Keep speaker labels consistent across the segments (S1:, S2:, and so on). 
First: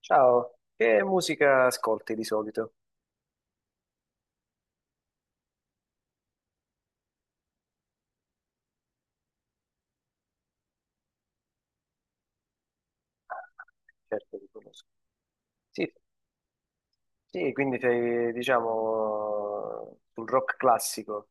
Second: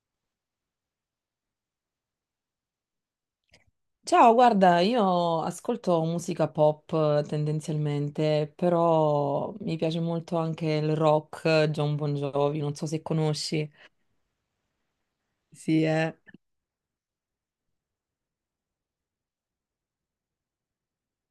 S1: Ciao, che musica ascolti di solito?
S2: Ciao, guarda, io ascolto musica pop tendenzialmente, però mi piace molto anche il rock, John Bon Jovi, non so se conosci.
S1: Certo, ti conosco.
S2: Sì,
S1: Sì,
S2: eh.
S1: sì, quindi sei, diciamo, sul rock classico.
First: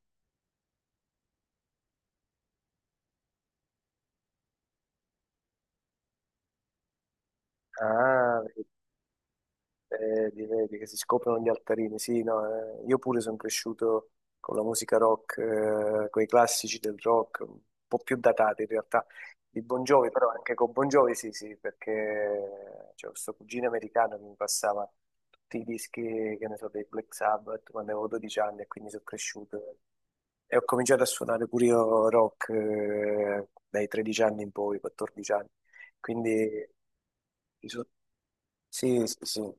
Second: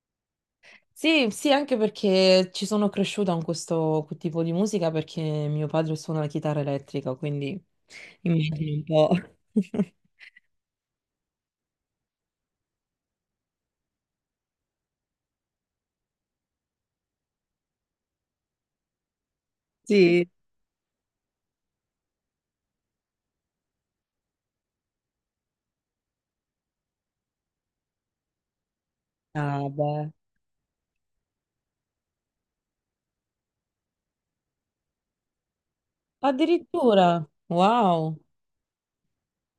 S2: Sì, sì, anche perché ci sono cresciuta con questo tipo di musica perché mio padre suona la chitarra elettrica, quindi
S1: Ah,
S2: immagino un po'.
S1: vedi, vedi che si scoprono gli altarini. Sì, no, io pure sono cresciuto con la musica rock, con i classici del rock, un po' più datati in realtà, di Bon Jovi,
S2: Sì.
S1: però anche con Bon Jovi sì, sì, perché c'è questo cugino americano che mi passava tutti i dischi, che ne so, dei Black Sabbath quando avevo 12 anni e quindi sono
S2: Ah,
S1: cresciuto.
S2: beh.
S1: E ho cominciato a suonare pure io rock dai 13 anni in poi, 14 anni. Quindi
S2: Addirittura,
S1: ci so-
S2: wow.
S1: sì, sì, sì.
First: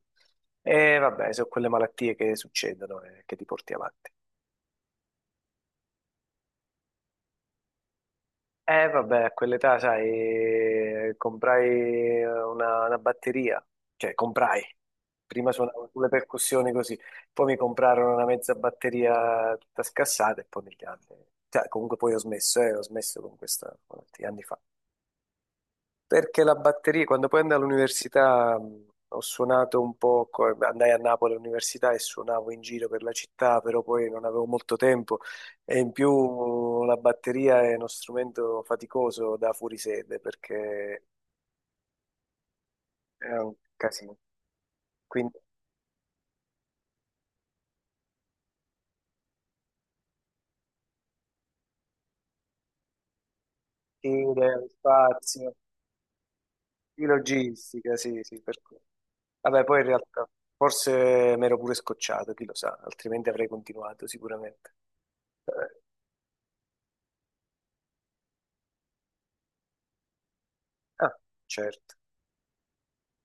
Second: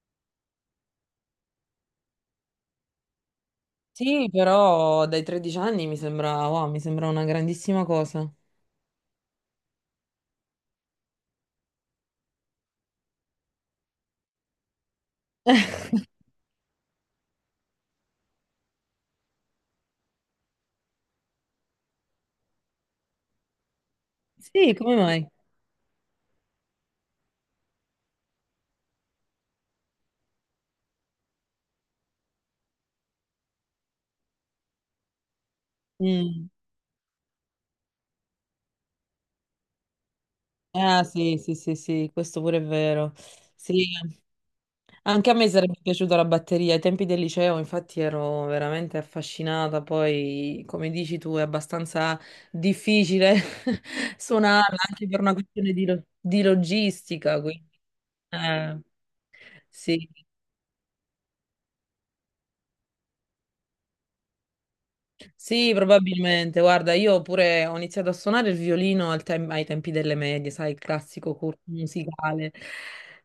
S1: E vabbè, sono quelle malattie che succedono e che ti porti avanti.
S2: Sì, però dai 13 anni mi sembra, wow, mi sembra una grandissima cosa.
S1: E vabbè, a quell'età, sai, comprai una batteria, cioè comprai. Prima suonavo con le percussioni così, poi mi comprarono una mezza batteria tutta scassata e poi negli anni. Cioè, comunque poi ho smesso con questa, con tanti anni fa.
S2: Sì, come mai?
S1: Perché la batteria, quando poi andai all'università, ho suonato un po', andai a Napoli all'università e suonavo in giro per la città, però poi non avevo molto tempo e in
S2: Mm.
S1: più la batteria è uno strumento faticoso da fuorisede perché
S2: Ah sì, sì, sì, sì, questo pure è vero.
S1: è un
S2: Sì,
S1: casino.
S2: anche a
S1: Quindi
S2: me sarebbe piaciuta la batteria. Ai tempi del liceo, infatti, ero veramente affascinata. Poi, come dici tu, è abbastanza difficile
S1: file,
S2: suonarla anche per una
S1: spazio,
S2: questione di, di
S1: di
S2: logistica. Quindi,
S1: logistica, sì, sì, per cui.
S2: eh,
S1: Vabbè, poi in
S2: sì.
S1: realtà forse mi ero pure scocciato, chi lo sa, altrimenti avrei continuato sicuramente.
S2: Sì,
S1: Eh,
S2: probabilmente. Guarda, io pure ho iniziato a suonare il violino al ai tempi delle medie, sai, il
S1: Ah,
S2: classico corso
S1: certo,
S2: musicale,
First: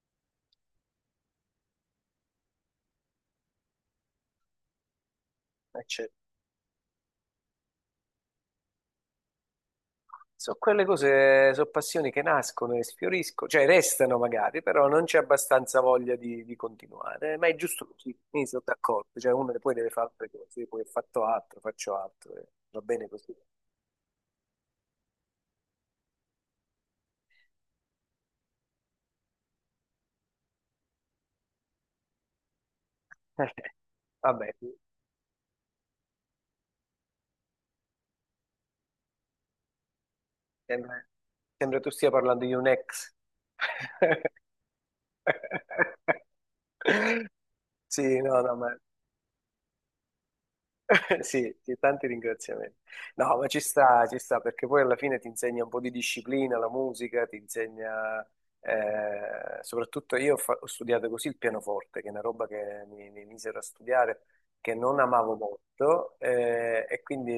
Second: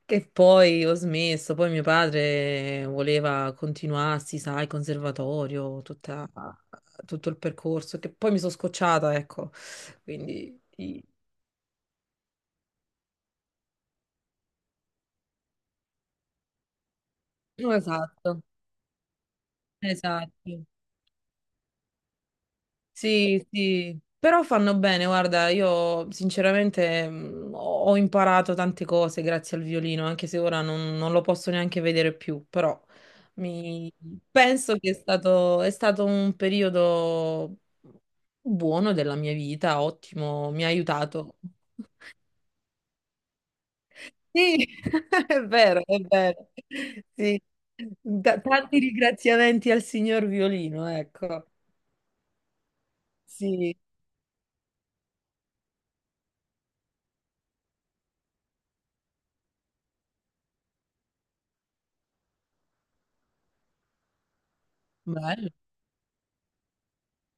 S2: che poi ho smesso. Poi mio padre voleva continuarsi, sai, conservatorio,
S1: certo.
S2: tutto il percorso, che poi mi sono scocciata, ecco.
S1: Sono
S2: Quindi,
S1: quelle
S2: sì.
S1: cose, sono passioni che nascono e sfioriscono, cioè restano magari, però non c'è abbastanza voglia di continuare. Ma è
S2: No,
S1: giusto così,
S2: esatto,
S1: mi sono d'accordo. Cioè uno poi deve fare altre cose,
S2: esatto.
S1: poi ho fatto altro, faccio altro, e va bene così.
S2: Sì, sì, però fanno bene, guarda, io sinceramente ho imparato tante cose grazie al violino, anche se ora non lo posso neanche vedere più, però mi-
S1: Vabbè,
S2: penso che è stato un periodo buono della mia vita, ottimo, mi ha
S1: sembra,
S2: aiutato.
S1: sembra tu stia parlando di un ex.
S2: Sì, è vero, è vero. Sì.
S1: Sì, no, no, ma
S2: Tanti ringraziamenti al signor violino, ecco.
S1: sì, sì, tanti ringraziamenti. No, ma
S2: Sì,
S1: ci sta, perché poi alla fine ti insegna un po' di disciplina, la musica, ti insegna, soprattutto io ho studiato così il pianoforte, che è una roba che mi misero a studiare, che non amavo
S2: bello.
S1: molto, e quindi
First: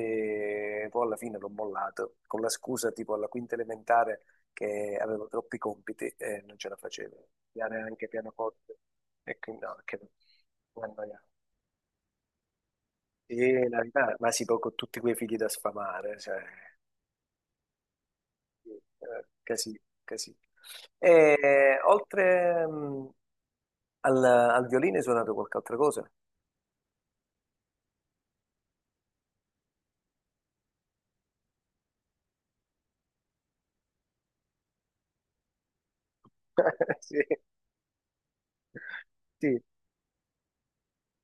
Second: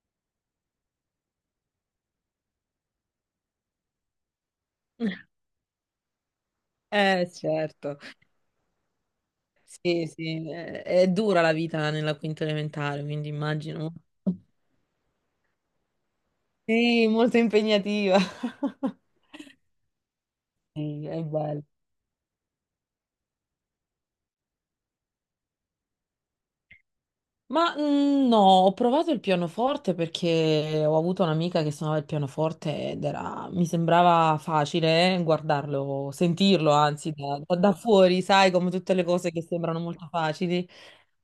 S1: poi alla fine l'ho mollato, con la scusa tipo alla quinta elementare che avevo troppi compiti e non ce la facevo, studiare
S2: Certo.
S1: anche pianoforte, e quindi no, che.
S2: Sì, sì, è dura la vita nella quinta elementare, quindi
S1: E la
S2: immagino.
S1: verità, ma sì, poi con tutti quei figli da sfamare, cioè,
S2: Sì, molto impegnativa.
S1: casino, casino.
S2: Sì, è bello.
S1: E oltre al violino hai suonato qualche altra cosa?
S2: Ma mm, no, ho provato il pianoforte perché ho avuto un'amica che suonava il pianoforte ed era, mi sembrava facile guardarlo, sentirlo, anzi,
S1: Sì,
S2: da, da fuori, sai, come tutte le cose che
S1: sì,
S2: sembrano molto facili.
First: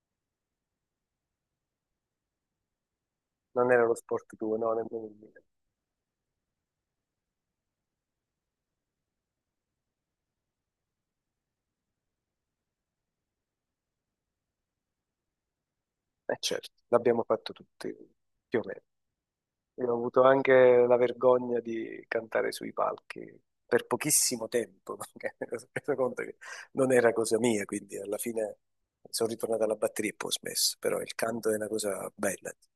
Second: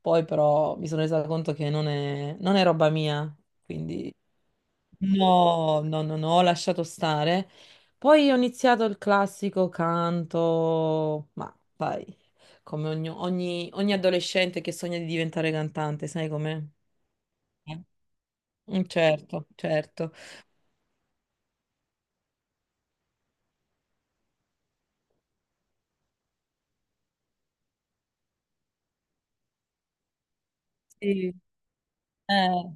S2: Poi però mi sono resa conto che non è roba mia,
S1: non era lo
S2: quindi
S1: sport tuo, no, nemmeno il mio.
S2: no, no, no, no, ho lasciato stare. Poi ho iniziato il classico canto, ma vai, come ogni, ogni adolescente che sogna di diventare cantante, sai
S1: Eh
S2: com'è?
S1: certo, l'abbiamo fatto tutti, più o meno.
S2: Mm, certo,
S1: E ho
S2: certo.
S1: avuto anche la vergogna di cantare sui palchi per pochissimo tempo, perché mi sono reso conto che non era cosa mia, quindi alla fine sono ritornato alla batteria e poi ho smesso, però il
S2: Sì.
S1: canto è una cosa bella.
S2: Eh,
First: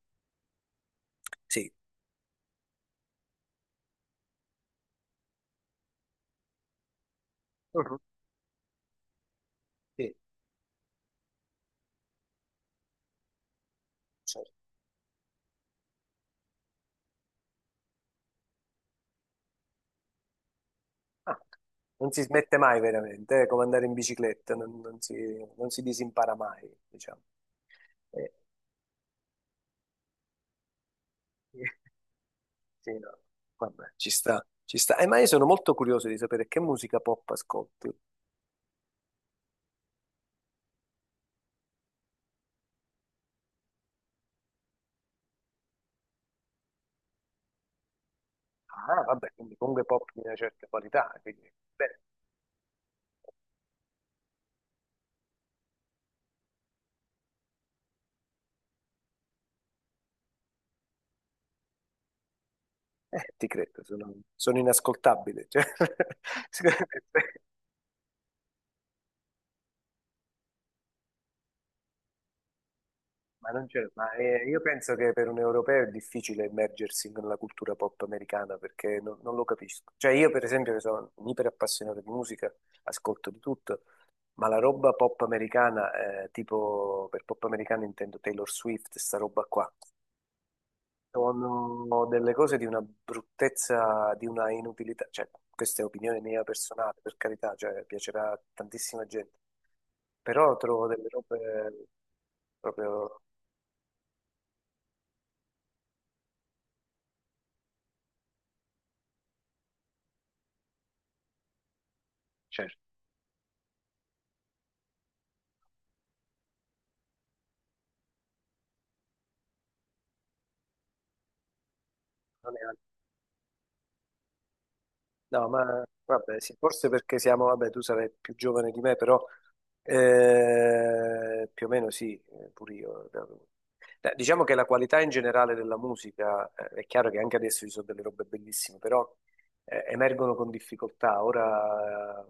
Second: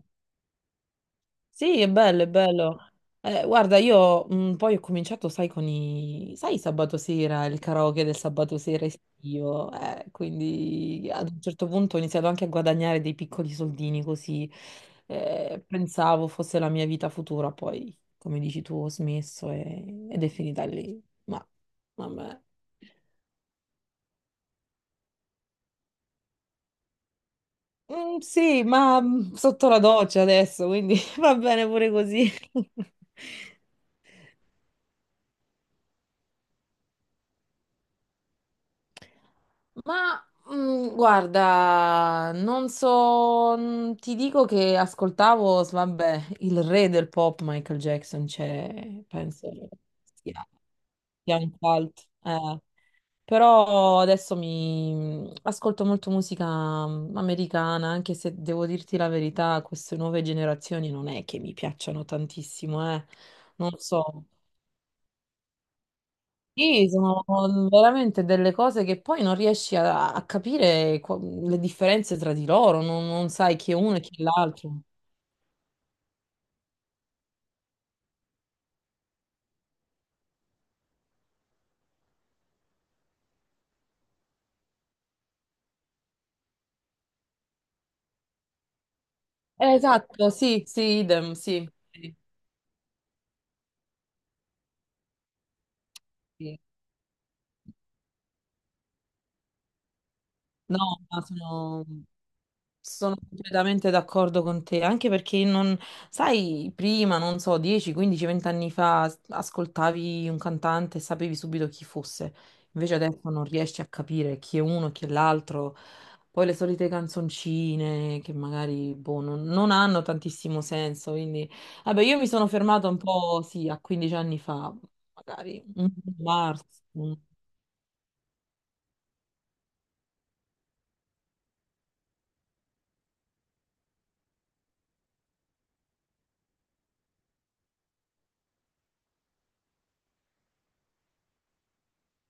S1: Sì,
S2: sì, è bello, è bello. Guarda, io poi ho cominciato, sai, con i... sai, sabato sera, il
S1: mhm.
S2: karaoke del sabato sera estivo,
S1: Sì,
S2: quindi ad un certo punto ho iniziato anche a guadagnare dei piccoli soldini
S1: certo.
S2: così, pensavo fosse la mia vita futura, poi, come dici tu, ho smesso ed è finita lì.
S1: Ah,
S2: Ma,
S1: non si
S2: vabbè.
S1: smette mai veramente, è come andare in bicicletta, non si disimpara mai, diciamo.
S2: Mm,
S1: Eh,
S2: sì, ma mm, sotto la doccia adesso, quindi va
S1: sì,
S2: bene pure così.
S1: no. Vabbè, ci sta, ci sta. Ma io sono molto curioso di sapere che musica pop ascolti.
S2: Ma mm, guarda, non so, mm, ti dico che ascoltavo, vabbè, il re del pop Michael Jackson, cioè,
S1: Ah, vabbè,
S2: penso
S1: quindi comunque pop di una
S2: sia,
S1: certa qualità,
S2: sia un
S1: quindi beh,
S2: cult. Eh. Però adesso mi mm, ascolto molto musica mm, americana, anche se devo dirti la verità, queste nuove generazioni non è che mi piacciono tantissimo, eh.
S1: ti
S2: Non
S1: credo, sono,
S2: so.
S1: sono inascoltabile, cioè,
S2: Sì, sono
S1: sicuramente.
S2: veramente delle cose che poi non riesci a capire le differenze tra di loro, non, non
S1: Ma
S2: sai
S1: non
S2: chi è
S1: c'è,
S2: uno e
S1: ma
S2: chi è
S1: io
S2: l'altro.
S1: penso che per un europeo è difficile immergersi nella cultura pop americana perché non lo capisco. Cioè io per esempio che sono un iper appassionato di musica, ascolto di tutto, ma la roba pop americana, tipo per pop americana intendo Taylor Swift, sta roba qua.
S2: Esatto, sì, sì, idem, sì,
S1: Sono
S2: sì,
S1: delle cose di una bruttezza, di una inutilità, cioè questa è opinione mia
S2: sì.
S1: personale, per carità, cioè piacerà a tantissima gente, però trovo
S2: No,
S1: delle
S2: ma
S1: robe
S2: sono... Sono
S1: proprio,
S2: completamente d'accordo con te, anche perché non, sai, prima, non so, 10, 15, 20 anni fa ascoltavi un cantante e sapevi subito chi fosse,
S1: certo,
S2: invece adesso non riesci a capire chi è uno e chi è l'altro. Poi le solite canzoncine che magari boh, non hanno tantissimo senso, quindi vabbè, io mi sono
S1: non è.
S2: fermata un po', sì, a 15 anni fa,
S1: No,
S2: magari
S1: ma
S2: un
S1: vabbè, sì,
S2: Mars.
S1: forse
S2: un-
S1: perché siamo, vabbè, tu sarai più giovane di me, però più o meno sì, pure io. Diciamo che la qualità in generale della musica, è chiaro che anche adesso ci sono delle robe bellissime, però emergono con difficoltà. Ora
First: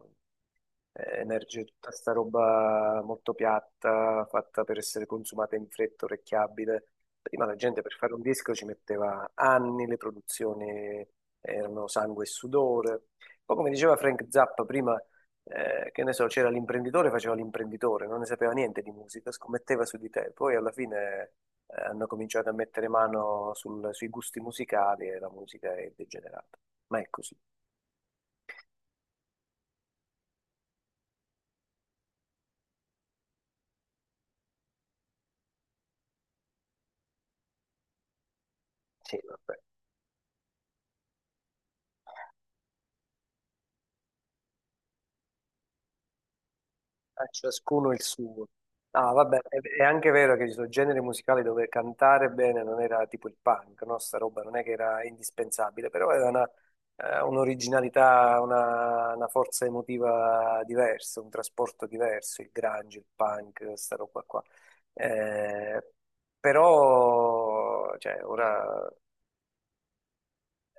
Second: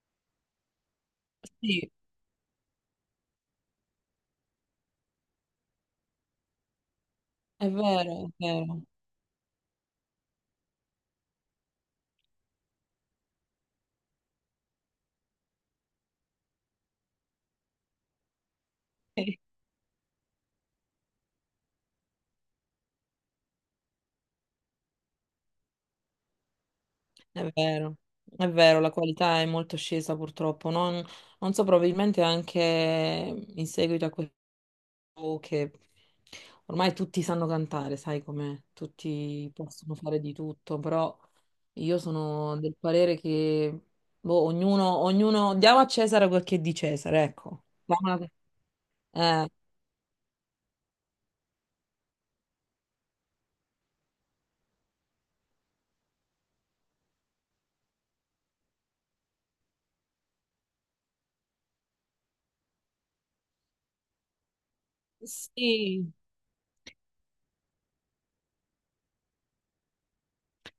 S1: emerge tutta
S2: Sì,
S1: sta roba molto piatta, fatta per essere consumata in fretta, orecchiabile. Prima la
S2: è
S1: gente per fare un
S2: vero, è
S1: disco ci
S2: vero.
S1: metteva anni, le produzioni erano sangue e sudore. Poi, come diceva Frank Zappa prima, che ne so, c'era l'imprenditore, faceva l'imprenditore, non ne sapeva niente di musica, scommetteva su di te. Poi alla fine hanno cominciato a mettere mano sui gusti musicali e la musica è degenerata. Ma è così.
S2: È vero, è vero, la qualità è molto scesa purtroppo. Non so, probabilmente anche in seguito a questo che ormai tutti sanno cantare, sai com'è?
S1: Sì,
S2: Tutti
S1: vabbè.
S2: possono fare di tutto, però io sono del parere che boh, ognuno, ognuno diamo a Cesare quel che è di Cesare, ecco.
S1: Ciascuno il
S2: Diamo
S1: suo. Ah, vabbè,
S2: la- eh,
S1: è anche vero che ci sono generi musicali dove cantare bene non era tipo il punk, no? Sta roba non è che era indispensabile, però aveva un'originalità, una forza emotiva diversa, un trasporto diverso, il grunge, il punk, sta roba qua. Eh,
S2: sì.
S1: però, cioè, ora,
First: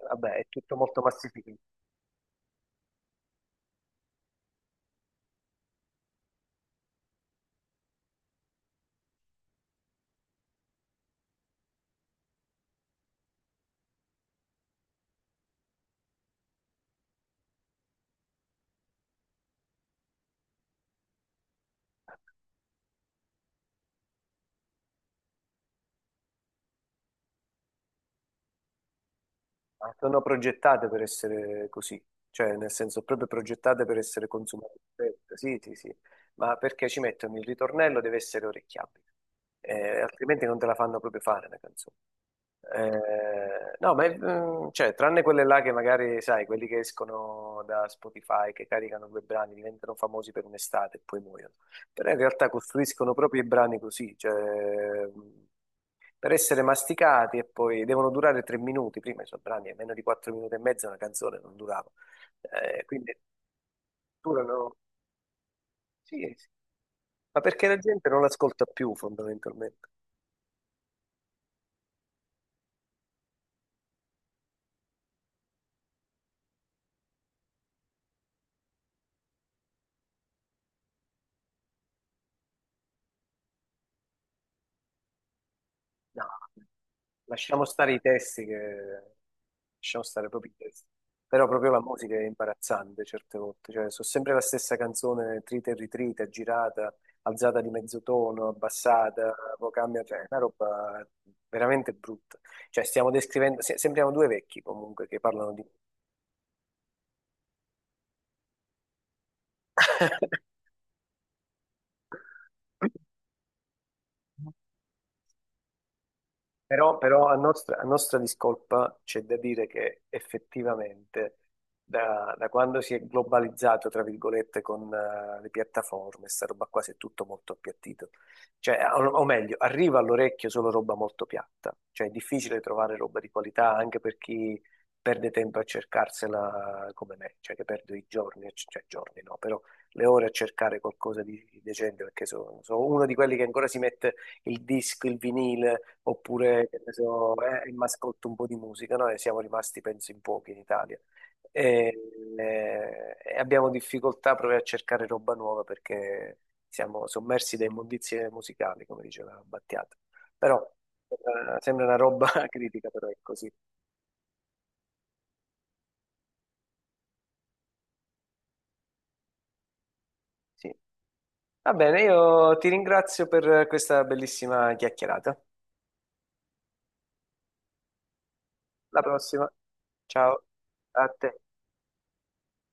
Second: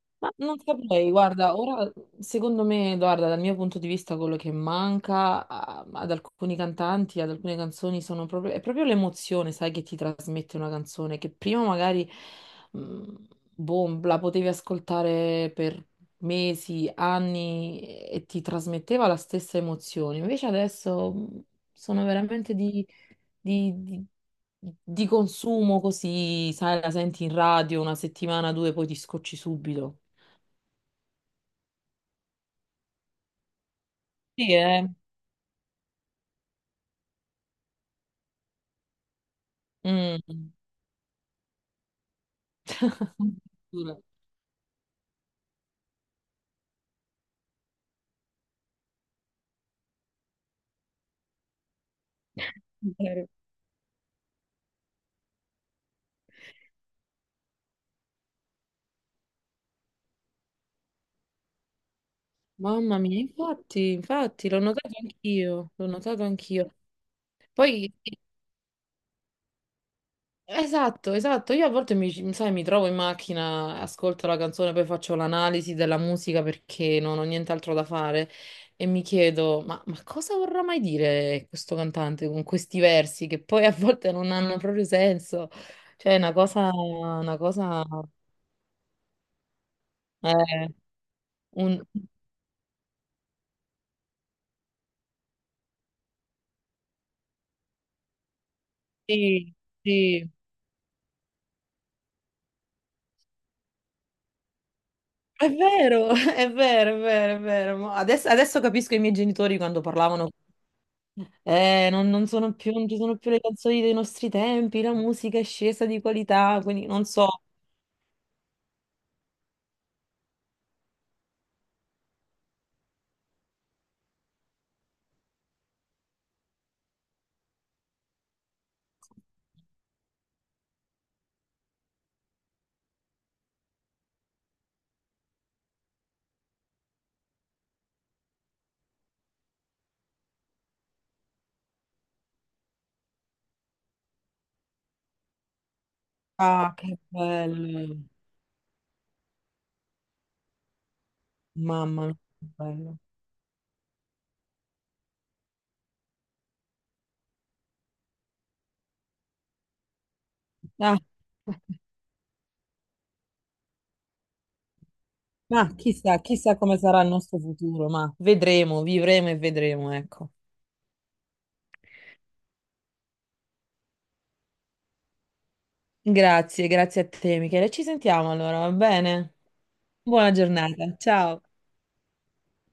S1: vabbè,
S2: Ma
S1: è
S2: non
S1: tutto molto
S2: saprei, guarda,
S1: massificato.
S2: ora secondo me, guarda, dal mio punto di vista quello che manca ad alcuni cantanti, ad alcune canzoni sono proprio, è proprio l'emozione, sai, che ti trasmette una canzone, che prima magari, mh, boh, la potevi ascoltare per mesi, anni e ti trasmetteva la stessa emozione. Invece adesso sono veramente di, di di consumo così, sai, la senti in radio una settimana, due, poi ti scocci
S1: Ma
S2: subito.
S1: sono progettate per essere così, cioè nel senso proprio progettate per essere
S2: Sì,
S1: consumate,
S2: eh.
S1: fresche. Sì, sì, sì, ma perché ci mettono il ritornello deve essere orecchiabile, altrimenti
S2: Mm.
S1: non te la fanno proprio fare la canzone. No,
S2: Addirittura.
S1: ma cioè, tranne quelle là che magari, sai, quelli che escono da Spotify, che caricano due brani, diventano famosi per un'estate e poi muoiono. Però in realtà costruiscono
S2: Vero.
S1: proprio i brani così, cioè, per essere masticati e poi devono durare 3 minuti. Prima i suoi brani, a meno di 4 minuti e mezzo, una canzone non durava.
S2: Mamma
S1: Quindi
S2: mia, infatti, infatti, l'ho
S1: durano,
S2: notato anch'io, l'ho
S1: sì,
S2: notato
S1: sì.
S2: anch'io.
S1: Ma perché la
S2: Poi,
S1: gente non l'ascolta più fondamentalmente.
S2: esatto, esatto, io a volte mi, sai, mi trovo in macchina, ascolto la canzone, poi faccio l'analisi della musica perché non ho nient'altro da fare e mi chiedo, ma cosa vorrà mai dire questo cantante con questi versi che poi a volte non hanno proprio senso? Cioè, è
S1: No,
S2: una cosa,
S1: lasciamo stare i testi che. Lasciamo stare proprio i
S2: eh,
S1: testi. Però proprio la
S2: un-
S1: musica è imbarazzante certe volte. Cioè, sono sempre la stessa canzone, trita e ritrita, girata, alzata di mezzo tono, abbassata,
S2: sì,
S1: poi cambia. Cioè, è
S2: sì.
S1: una roba veramente brutta. Cioè, stiamo descrivendo, sembriamo due vecchi comunque che
S2: È
S1: parlano di.
S2: vero, è vero, è vero, è vero. Ma adesso, adesso capisco i miei genitori quando parlavano. Non sono più, non ci sono più le canzoni dei nostri tempi, la musica è scesa di qualità, quindi
S1: Però,
S2: non
S1: però a
S2: so.
S1: nostra, a nostra discolpa c'è da dire che effettivamente da quando si è globalizzato, tra virgolette, con le piattaforme, sta roba qua si è tutto molto appiattito. Cioè, o meglio, arriva all'orecchio solo roba molto piatta. Cioè, è difficile trovare roba di qualità anche per chi perde tempo a cercarsela come me, cioè che perdo i giorni, cioè giorni no, però le ore a cercare qualcosa di decente perché sono uno di quelli che ancora si mette il disco, il vinile, oppure
S2: Ah,
S1: che ne
S2: che
S1: so, il
S2: bello.
S1: mascotto un po' di musica. Noi siamo rimasti, penso, in pochi in Italia. E,
S2: Mamma mia, che bello.
S1: e abbiamo difficoltà proprio a cercare roba nuova perché siamo sommersi da immondizie musicali, come diceva Battiato. Però
S2: Ah,
S1: eh, sembra una roba critica, però è così.
S2: ma chissà, chissà come sarà il nostro futuro, ma vedremo, vivremo e vedremo, ecco.
S1: Sì. Va bene, io ti ringrazio per questa bellissima chiacchierata.
S2: Grazie, grazie a te, Michele. Ci sentiamo allora, va
S1: Alla
S2: bene?
S1: prossima.
S2: Buona
S1: Ciao
S2: giornata,
S1: a te.
S2: ciao.